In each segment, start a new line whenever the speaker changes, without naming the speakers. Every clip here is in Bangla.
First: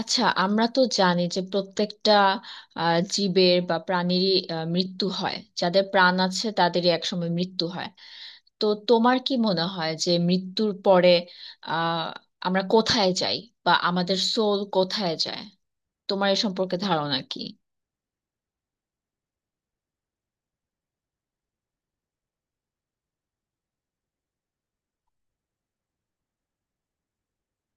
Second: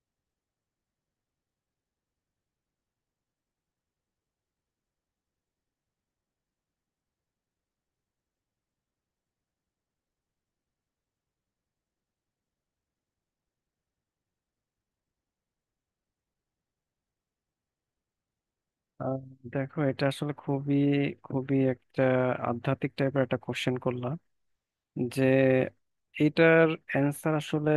আচ্ছা, আমরা তো জানি যে প্রত্যেকটা জীবের বা প্রাণীরই মৃত্যু হয়, যাদের প্রাণ আছে তাদেরই একসময় মৃত্যু হয়। তো তোমার কি মনে হয় যে মৃত্যুর পরে আহ আমরা কোথায় যাই বা আমাদের সোল কোথায় যায়? তোমার এ সম্পর্কে ধারণা কি?
আহ, দেখো, এটা আসলে খুবই খুবই একটা আধ্যাত্মিক টাইপের একটা কোশ্চেন করলাম যে এটার অ্যান্সার আসলে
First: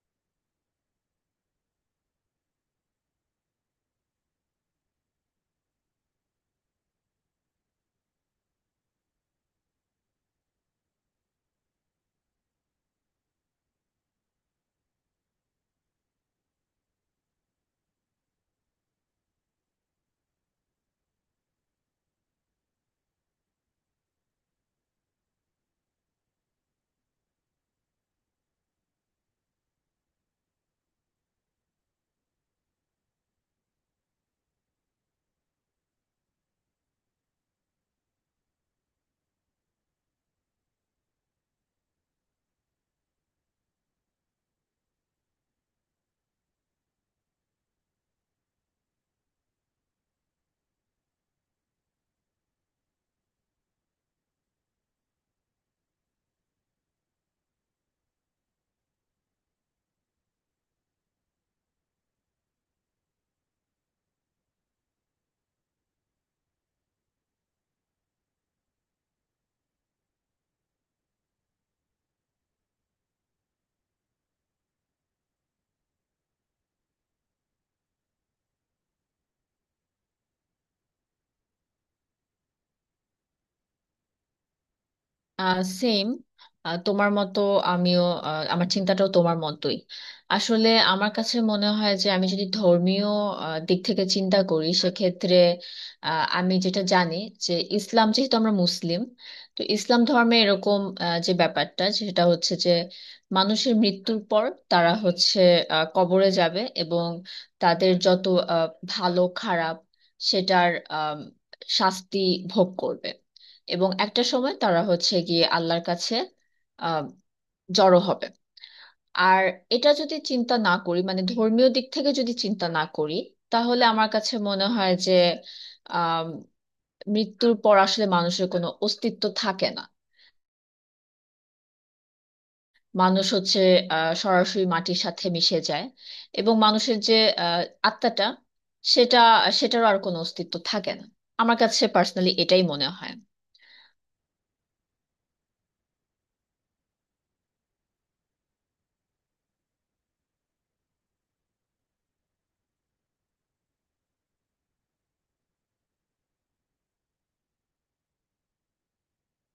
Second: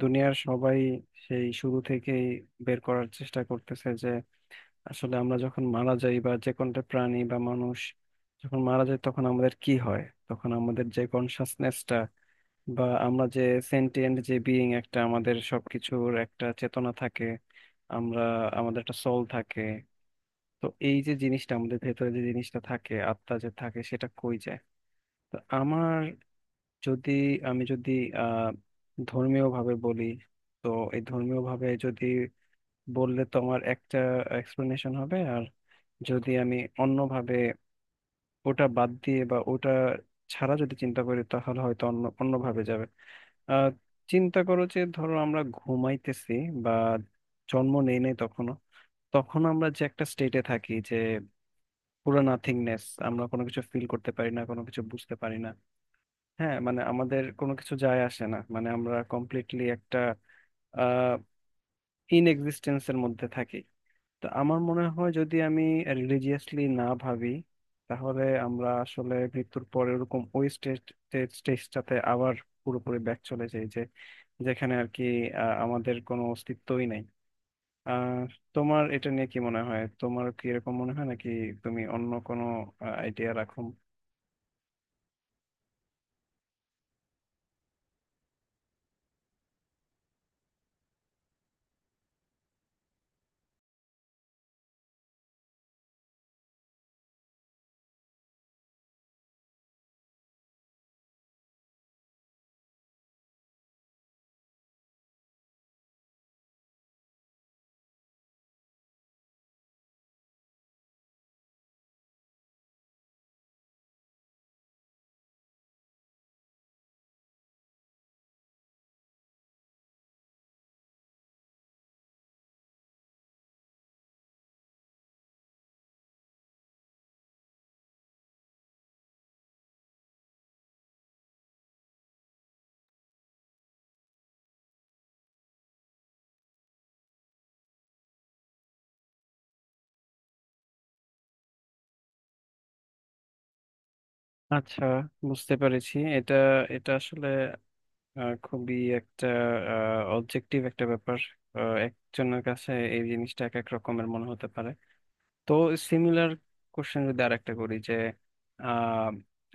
দুনিয়ার সবাই সেই শুরু থেকেই বের করার চেষ্টা করতেছে যে আসলে আমরা যখন মারা যাই বা যে কোনটা প্রাণী বা মানুষ যখন মারা যায় তখন আমাদের কি হয়। তখন আমাদের যে কনসাসনেসটা বা আমরা যে সেন্টিয়েন্ট যে বিইং, একটা আমাদের সবকিছুর একটা চেতনা থাকে, আমরা আমাদের একটা সোল থাকে। তো এই যে জিনিসটা আমাদের ভেতরে, যে জিনিসটা থাকে, আত্মা যে থাকে, সেটা কই যায়? তো আমার যদি আমি যদি আহ ধর্মীয় ভাবে বলি, তো এই ধর্মীয় ভাবে যদি বললে তো আমার একটা এক্সপ্লেনেশন হবে, আর যদি আমি অন্যভাবে, ওটা বাদ দিয়ে বা ওটা ছাড়া যদি চিন্তা করি, তাহলে হয়তো অন্যভাবে যাবে। আহ চিন্তা করো যে ধরো আমরা ঘুমাইতেছি বা জন্ম নেই নাই তখনো, তখন আমরা যে একটা স্টেটে থাকি, যে পুরো নাথিংনেস, আমরা কোনো কিছু ফিল করতে পারি না, কোনো কিছু বুঝতে পারি না। হ্যাঁ, মানে আমাদের কোনো কিছু যায় আসে না, মানে আমরা কমপ্লিটলি একটা আহ ইন এক্সিস্টেন্সের মধ্যে থাকি। তো আমার মনে হয় যদি আমি রিলিজিয়াসলি না ভাবি, তাহলে আমরা আসলে মৃত্যুর পরে ওরকম ওই স্টেজটাতে আবার পুরোপুরি ব্যাক চলে যাই, যে যেখানে আর কি আমাদের কোনো অস্তিত্বই নাই। আহ তোমার এটা নিয়ে কি মনে হয়? তোমার কি এরকম মনে হয়, নাকি তুমি অন্য কোনো আইডিয়া রাখো?
সেম তোমার মতো, আমিও, আমার চিন্তাটাও তোমার মতোই। আসলে আমার কাছে মনে হয় যে আমি যদি ধর্মীয় দিক থেকে চিন্তা করি, সেক্ষেত্রে আমি যেটা জানি যে ইসলাম, যেহেতু আমরা মুসলিম, তো ইসলাম ধর্মে এরকম যে ব্যাপারটা সেটা হচ্ছে যে মানুষের মৃত্যুর পর তারা হচ্ছে কবরে যাবে এবং তাদের যত আহ, ভালো খারাপ সেটার শাস্তি ভোগ করবে। এবং একটা সময় তারা হচ্ছে গিয়ে আল্লাহর কাছে আহ জড়ো হবে। আর এটা যদি চিন্তা না করি, মানে ধর্মীয় দিক থেকে যদি চিন্তা না করি, তাহলে আমার কাছে মনে হয় যে আহ মৃত্যুর পর আসলে মানুষের কোনো অস্তিত্ব থাকে না। মানুষ হচ্ছে সরাসরি মাটির সাথে মিশে যায় এবং মানুষের যে আহ আত্মাটা, সেটা সেটারও আর কোনো অস্তিত্ব থাকে না। আমার কাছে পার্সোনালি এটাই মনে হয়।
আচ্ছা, বুঝতে পেরেছি। এটা এটা আসলে খুবই একটা অবজেক্টিভ একটা ব্যাপার। একজনের কাছে এই জিনিসটা এক এক রকমের মনে হতে পারে। তো সিমিলার কোশ্চেন যদি আর একটা করি যে আহ,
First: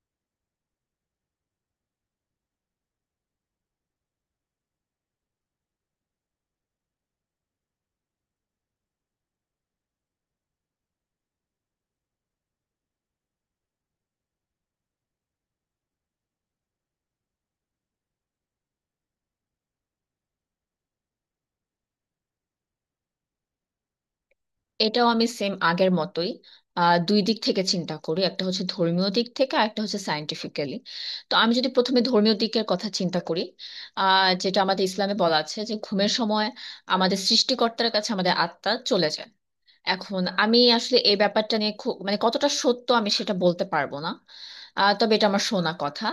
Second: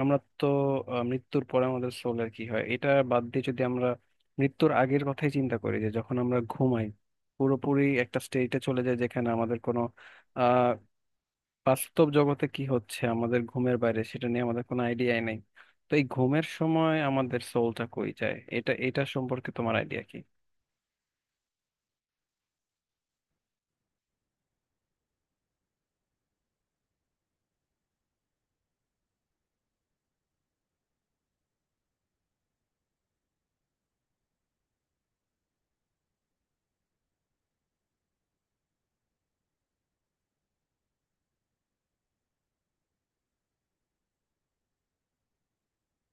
আমরা তো মৃত্যুর পরে আমাদের সোলের কি হয়, এটা বাদ দিয়ে যদি আমরা মৃত্যুর আগের কথাই চিন্তা করি, যে যখন আমরা ঘুমাই পুরোপুরি একটা স্টেটে চলে যায়, যেখানে আমাদের কোনো, বাস্তব জগতে কি হচ্ছে আমাদের ঘুমের বাইরে, সেটা নিয়ে আমাদের কোনো আইডিয়াই নেই। তো এই ঘুমের সময় আমাদের সোলটা কই যায়, এটা এটা সম্পর্কে তোমার আইডিয়া কি?
এটাও আমি সেম আগের মতোই, দুই দিক থেকে চিন্তা করি। একটা হচ্ছে ধর্মীয় দিক থেকে, আর একটা হচ্ছে সায়েন্টিফিক্যালি। তো আমি যদি প্রথমে ধর্মীয় দিকের কথা চিন্তা করি, যেটা আমাদের ইসলামে বলা আছে যে ঘুমের সময় আমাদের সৃষ্টিকর্তার কাছে আমাদের আত্মা চলে যায়। এখন আমি আসলে এই ব্যাপারটা নিয়ে খুব, মানে কতটা সত্য আমি সেটা বলতে পারবো না, তবে এটা আমার শোনা কথা।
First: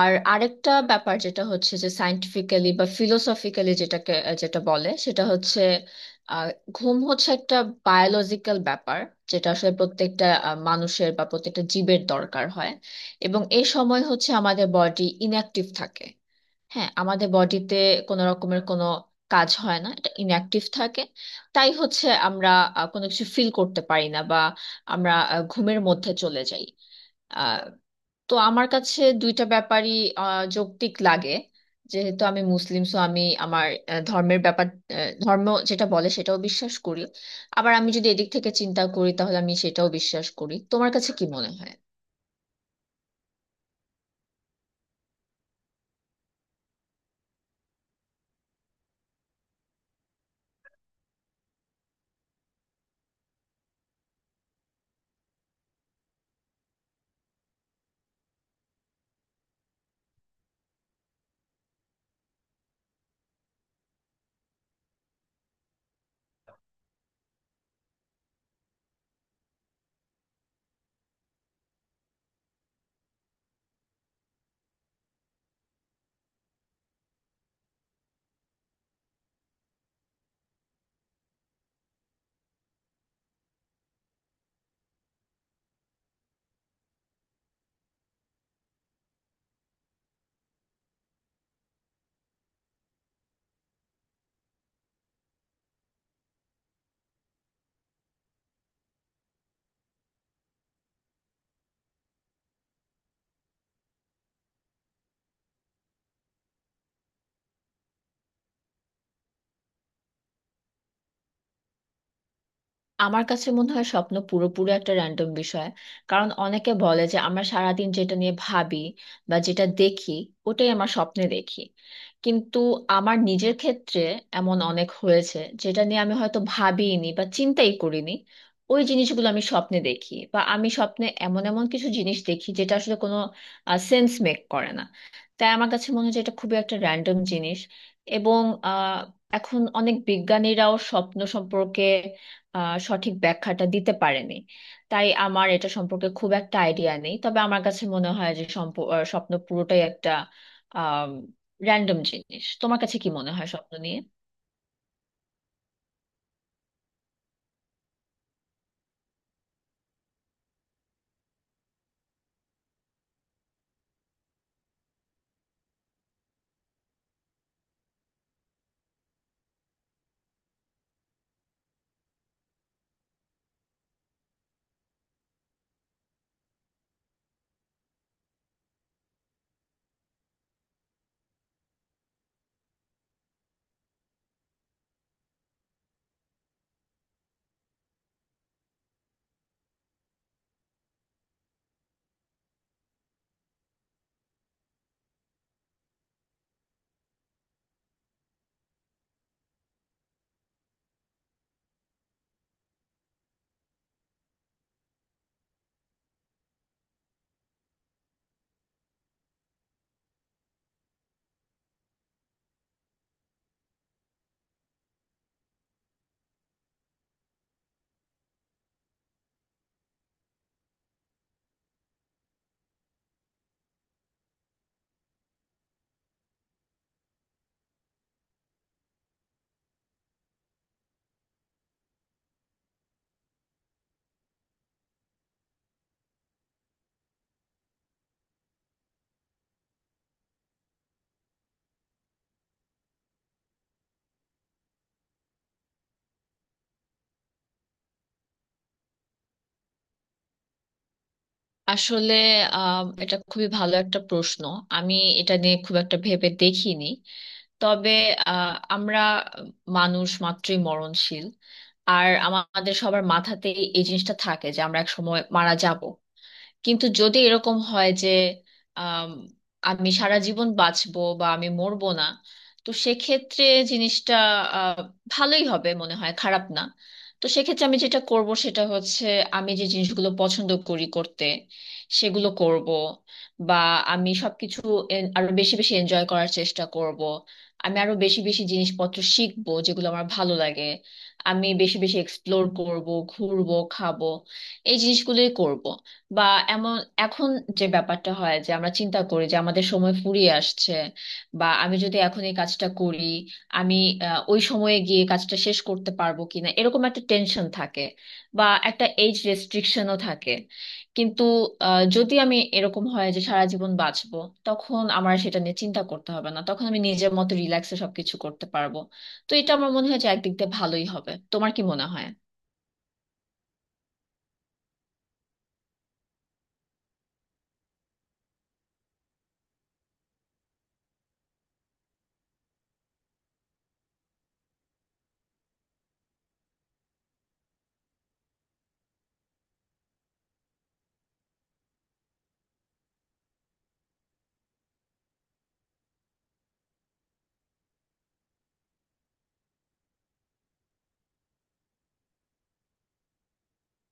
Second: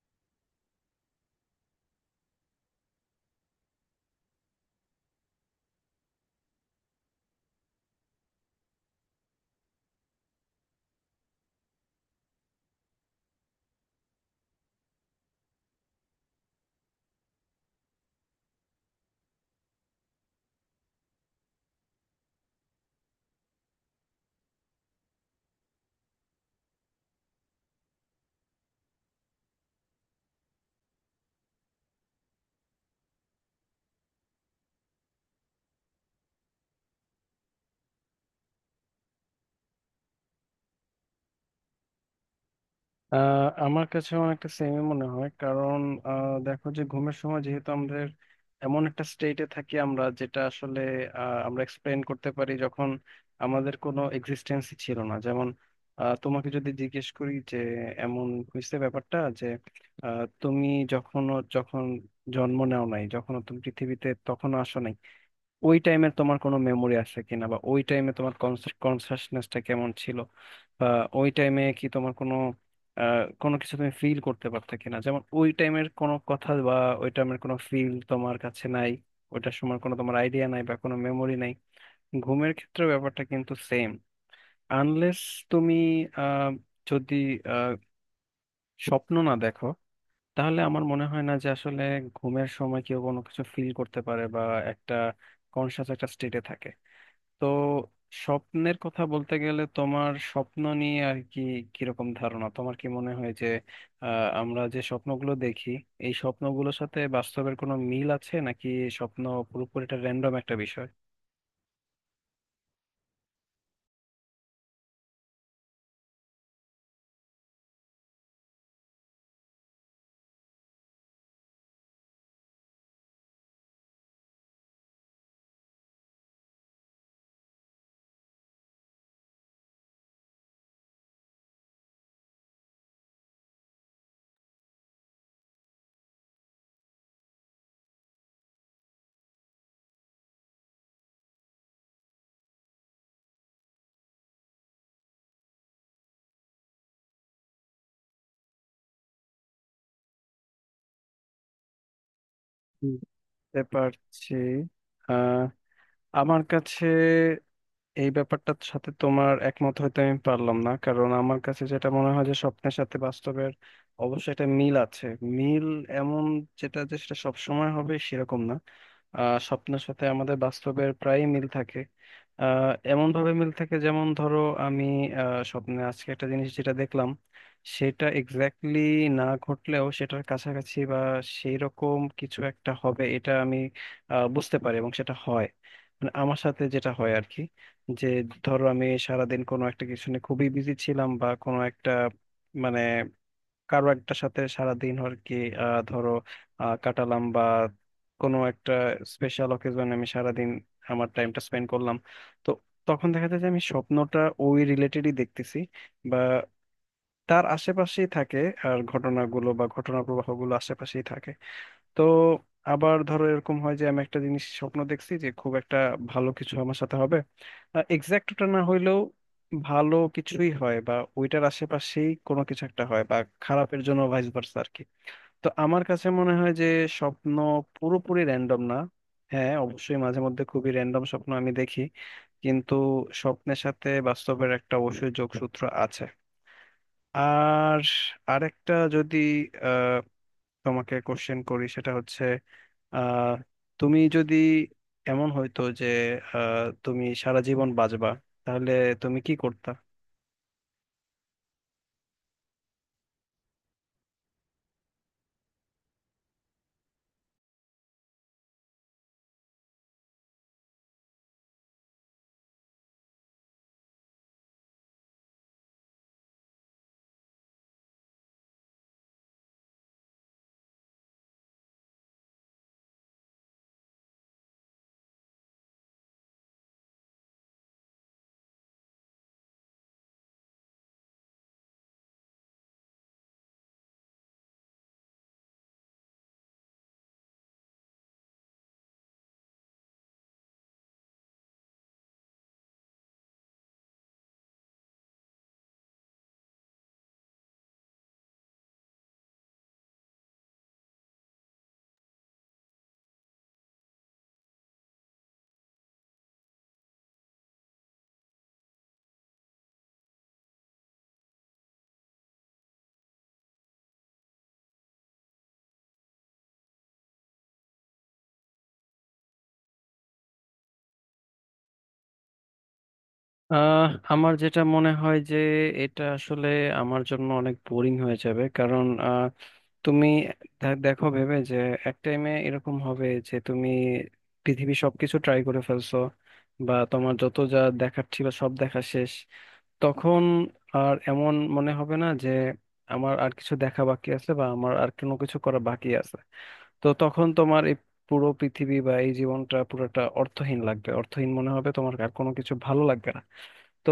আর আরেকটা ব্যাপার যেটা হচ্ছে যে সায়েন্টিফিক্যালি বা ফিলোসফিক্যালি যেটা বলে সেটা হচ্ছে আহ, ঘুম হচ্ছে একটা বায়োলজিক্যাল ব্যাপার, যেটা আসলে প্রত্যেকটা মানুষের বা প্রত্যেকটা জীবের দরকার হয়। এবং এই সময় হচ্ছে আমাদের বডি ইনঅ্যাক্টিভ থাকে। হ্যাঁ, আমাদের বডিতে কোনো রকমের কোনো কাজ হয় না, এটা ইনঅ্যাক্টিভ থাকে। তাই হচ্ছে আমরা কোনো কিছু ফিল করতে পারি না বা আমরা ঘুমের মধ্যে চলে যাই। আহ, তো আমার কাছে দুইটা ব্যাপারই যৌক্তিক লাগে। যেহেতু আমি মুসলিম, সো আমি আমার ধর্মের ব্যাপার, ধর্ম যেটা বলে সেটাও বিশ্বাস করি। আবার আমি যদি এদিক থেকে চিন্তা করি তাহলে আমি সেটাও বিশ্বাস করি। তোমার কাছে কি মনে হয়?
আমার কাছে অনেকটা সেমই মনে হয়, কারণ দেখো, যে ঘুমের সময় যেহেতু আমাদের এমন একটা স্টেটে থাকি আমরা, যেটা আসলে আমরা এক্সপ্লেন করতে পারি যখন আমাদের কোনো এক্সিস্টেন্সই ছিল না। যেমন তোমাকে যদি জিজ্ঞেস করি যে এমন হয়েছে ব্যাপারটা যে তুমি যখন জন্ম নেও নাই, যখন তুমি পৃথিবীতে তখনও আসো নাই, ওই টাইমে তোমার কোনো মেমোরি আছে কিনা, বা ওই টাইমে তোমার কনসাসনেসটা কেমন ছিল, বা ওই টাইমে কি তোমার কোনো কোনো কিছু তুমি ফিল করতে পারতে কিনা? যেমন ওই টাইমের কোনো কথা বা ওই টাইমের কোনো ফিল তোমার কাছে নাই, ওইটার সময় কোনো তোমার আইডিয়া নাই বা কোনো মেমোরি নাই। ঘুমের ক্ষেত্রে ব্যাপারটা কিন্তু সেম, আনলেস তুমি আহ, যদি আহ, স্বপ্ন না দেখো। তাহলে আমার মনে হয় না যে আসলে ঘুমের সময় কেউ কোনো কিছু ফিল করতে পারে বা একটা কনসাস একটা স্টেটে থাকে। তো স্বপ্নের কথা বলতে গেলে, তোমার স্বপ্ন নিয়ে আর কি কিরকম ধারণা? তোমার কি মনে হয় যে আমরা যে স্বপ্নগুলো দেখি, এই স্বপ্নগুলোর সাথে বাস্তবের কোনো মিল আছে, নাকি স্বপ্ন পুরোপুরি একটা র্যান্ডম একটা বিষয়?
আমার কাছে মনে হয় স্বপ্ন পুরোপুরি একটা র্যান্ডম বিষয়। কারণ অনেকে বলে যে আমরা সারাদিন যেটা নিয়ে ভাবি বা যেটা দেখি, ওটাই আমার স্বপ্নে দেখি। কিন্তু আমার নিজের ক্ষেত্রে এমন অনেক হয়েছে যেটা নিয়ে আমি হয়তো ভাবিনি বা চিন্তাই করিনি, ওই জিনিসগুলো আমি স্বপ্নে দেখি। বা আমি স্বপ্নে এমন এমন কিছু জিনিস দেখি যেটা আসলে কোনো সেন্স মেক করে না। তাই আমার কাছে মনে হয় যে এটা খুবই একটা র্যান্ডম জিনিস। এবং আহ, এখন অনেক বিজ্ঞানীরাও স্বপ্ন সম্পর্কে সঠিক ব্যাখ্যাটা দিতে পারেনি। তাই আমার এটা সম্পর্কে খুব একটা আইডিয়া নেই, তবে আমার কাছে মনে হয় যে স্বপ্ন পুরোটাই একটা র্যান্ডম জিনিস। তোমার কাছে কি মনে হয়
বুঝতে
স্বপ্ন নিয়ে?
পারছি। আহ আমার কাছে এই ব্যাপারটার সাথে তোমার একমত হইতে আমি পারলাম না, কারণ আমার কাছে যেটা মনে হয় যে স্বপ্নের সাথে বাস্তবের অবশ্যই একটা মিল আছে। মিল এমন, যেটা যে সেটা সবসময় হবে সেরকম না। স্বপ্নের সাথে আমাদের বাস্তবের প্রায় মিল থাকে। এমন ভাবে মিল থাকে, যেমন ধরো আমি স্বপ্নে আজকে একটা জিনিস যেটা দেখলাম, সেটা এক্স্যাক্টলি না ঘটলেও, সেটার কাছাকাছি বা সেই রকম কিছু একটা হবে, এটা আমি বুঝতে পারি এবং সেটা হয়। মানে আমার সাথে যেটা হয় আর কি, যে ধরো আমি সারাদিন কোনো একটা কিছু নিয়ে খুবই বিজি ছিলাম, বা কোনো একটা, মানে কারো একটা সাথে সারাদিন আর কি ধরো কাটালাম, বা কোনো একটা স্পেশাল অকেজন আমি সারাদিন আমার টাইমটা স্পেন্ড করলাম, তো তখন দেখা যায় যে আমি স্বপ্নটা ওই রিলেটেডই দেখতেছি, বা তার আশেপাশেই থাকে, আর ঘটনাগুলো বা ঘটনা প্রবাহগুলো আশেপাশেই থাকে। তো আবার ধরো এরকম হয় যে আমি একটা জিনিস স্বপ্ন দেখছি যে খুব একটা ভালো কিছু আমার সাথে হবে, এক্সাক্ট ওটা না হইলেও ভালো কিছুই হয়, বা ওইটার আশেপাশেই কোনো কিছু একটা হয়, বা খারাপের জন্য ভাইস ভার্সা আর কি। তো আমার কাছে মনে হয় যে স্বপ্ন পুরোপুরি র্যান্ডম না। হ্যাঁ, অবশ্যই মাঝে মধ্যে খুবই র্যান্ডম স্বপ্ন আমি দেখি, কিন্তু স্বপ্নের সাথে বাস্তবের একটা অবশ্যই যোগসূত্র আছে। আর আরেকটা যদি তোমাকে কোশ্চেন করি, সেটা হচ্ছে আহ তুমি যদি, এমন হইতো যে তুমি সারা জীবন বাঁচবা, তাহলে তুমি কি করতা?
আসলে এটা খুবই ভালো একটা প্রশ্ন। আমি এটা নিয়ে খুব একটা ভেবে দেখিনি। তবে আমরা মানুষ মাত্রই মরণশীল, আর আমাদের সবার মাথাতেই এই জিনিসটা থাকে যে আমরা এক সময় মারা যাব। কিন্তু যদি এরকম হয় যে আম, আমি সারা জীবন বাঁচবো বা আমি মরবো না, তো সেক্ষেত্রে জিনিসটা আহ, ভালোই হবে মনে হয়, খারাপ না। তো সেক্ষেত্রে আমি যেটা করব সেটা হচ্ছে আমি যে জিনিসগুলো পছন্দ করি করতে, সেগুলো করব। বা আমি সবকিছু আরো বেশি বেশি এনজয় করার চেষ্টা করব। আমি আরো বেশি বেশি জিনিসপত্র শিখবো যেগুলো আমার ভালো লাগে। আমি বেশি বেশি এক্সপ্লোর করব, ঘুরবো, খাবো, এই জিনিসগুলোই করব। বা এমন, এখন যে ব্যাপারটা হয় যে আমরা চিন্তা করি যে আমাদের সময় ফুরিয়ে আসছে, বা আমি যদি এখন এই কাজটা করি, আমি ওই সময়ে গিয়ে কাজটা শেষ করতে পারবো কিনা, এরকম একটা টেনশন থাকে, বা একটা এজ রেস্ট্রিকশনও থাকে। কিন্তু যদি আমি এরকম হয় যে সারা জীবন বাঁচবো, তখন আমার সেটা নিয়ে চিন্তা করতে হবে না, তখন আমি নিজের মতো রিল্যাক্সে সবকিছু করতে পারবো। তো এটা আমার মনে হয় যে একদিক দিয়ে ভালোই হবে। তোমার কি মনে হয়?
আহ আমার যেটা মনে হয় যে এটা আসলে আমার জন্য অনেক বোরিং হয়ে যাবে, কারণ তুমি দেখো ভেবে, যে এক টাইমে এরকম হবে যে তুমি পৃথিবীর সবকিছু ট্রাই করে ফেলছো, বা তোমার যত যা দেখার ছিল সব দেখা শেষ। তখন আর এমন মনে হবে না যে আমার আর কিছু দেখা বাকি আছে বা আমার আর কোনো কিছু করা বাকি আছে। তো তখন তোমার এই পুরো পৃথিবী বা এই জীবনটা পুরোটা অর্থহীন লাগবে, অর্থহীন মনে হবে, তোমার আর কোনো কিছু ভালো লাগবে না। তো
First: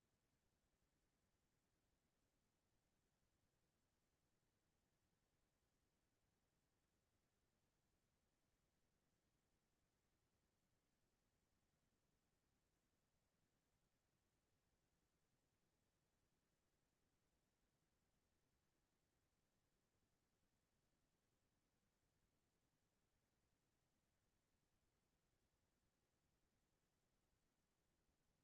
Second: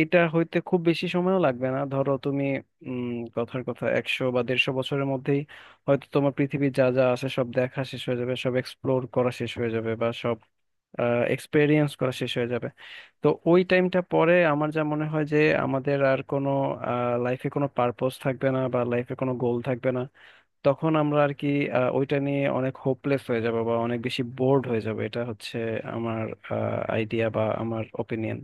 এটা হইতে খুব বেশি সময়ও লাগবে না, ধরো তুমি কথার কথা 100 বা 150 বছরের মধ্যেই হয়তো তোমার পৃথিবীর যা যা আছে সব দেখা শেষ হয়ে যাবে, সব এক্সপ্লোর করা শেষ হয়ে যাবে বা সব এক্সপেরিয়েন্স করা শেষ হয়ে যাবে। তো ওই টাইমটা পরে আমার যা মনে হয় যে আমাদের আর কোনো, লাইফে কোনো পারপোজ থাকবে না বা লাইফে কোনো গোল থাকবে না। তখন আমরা আর কি ওইটা নিয়ে অনেক হোপলেস হয়ে যাব বা অনেক বেশি বোর্ড হয়ে যাব। এটা হচ্ছে আমার আইডিয়া বা আমার ওপিনিয়ন।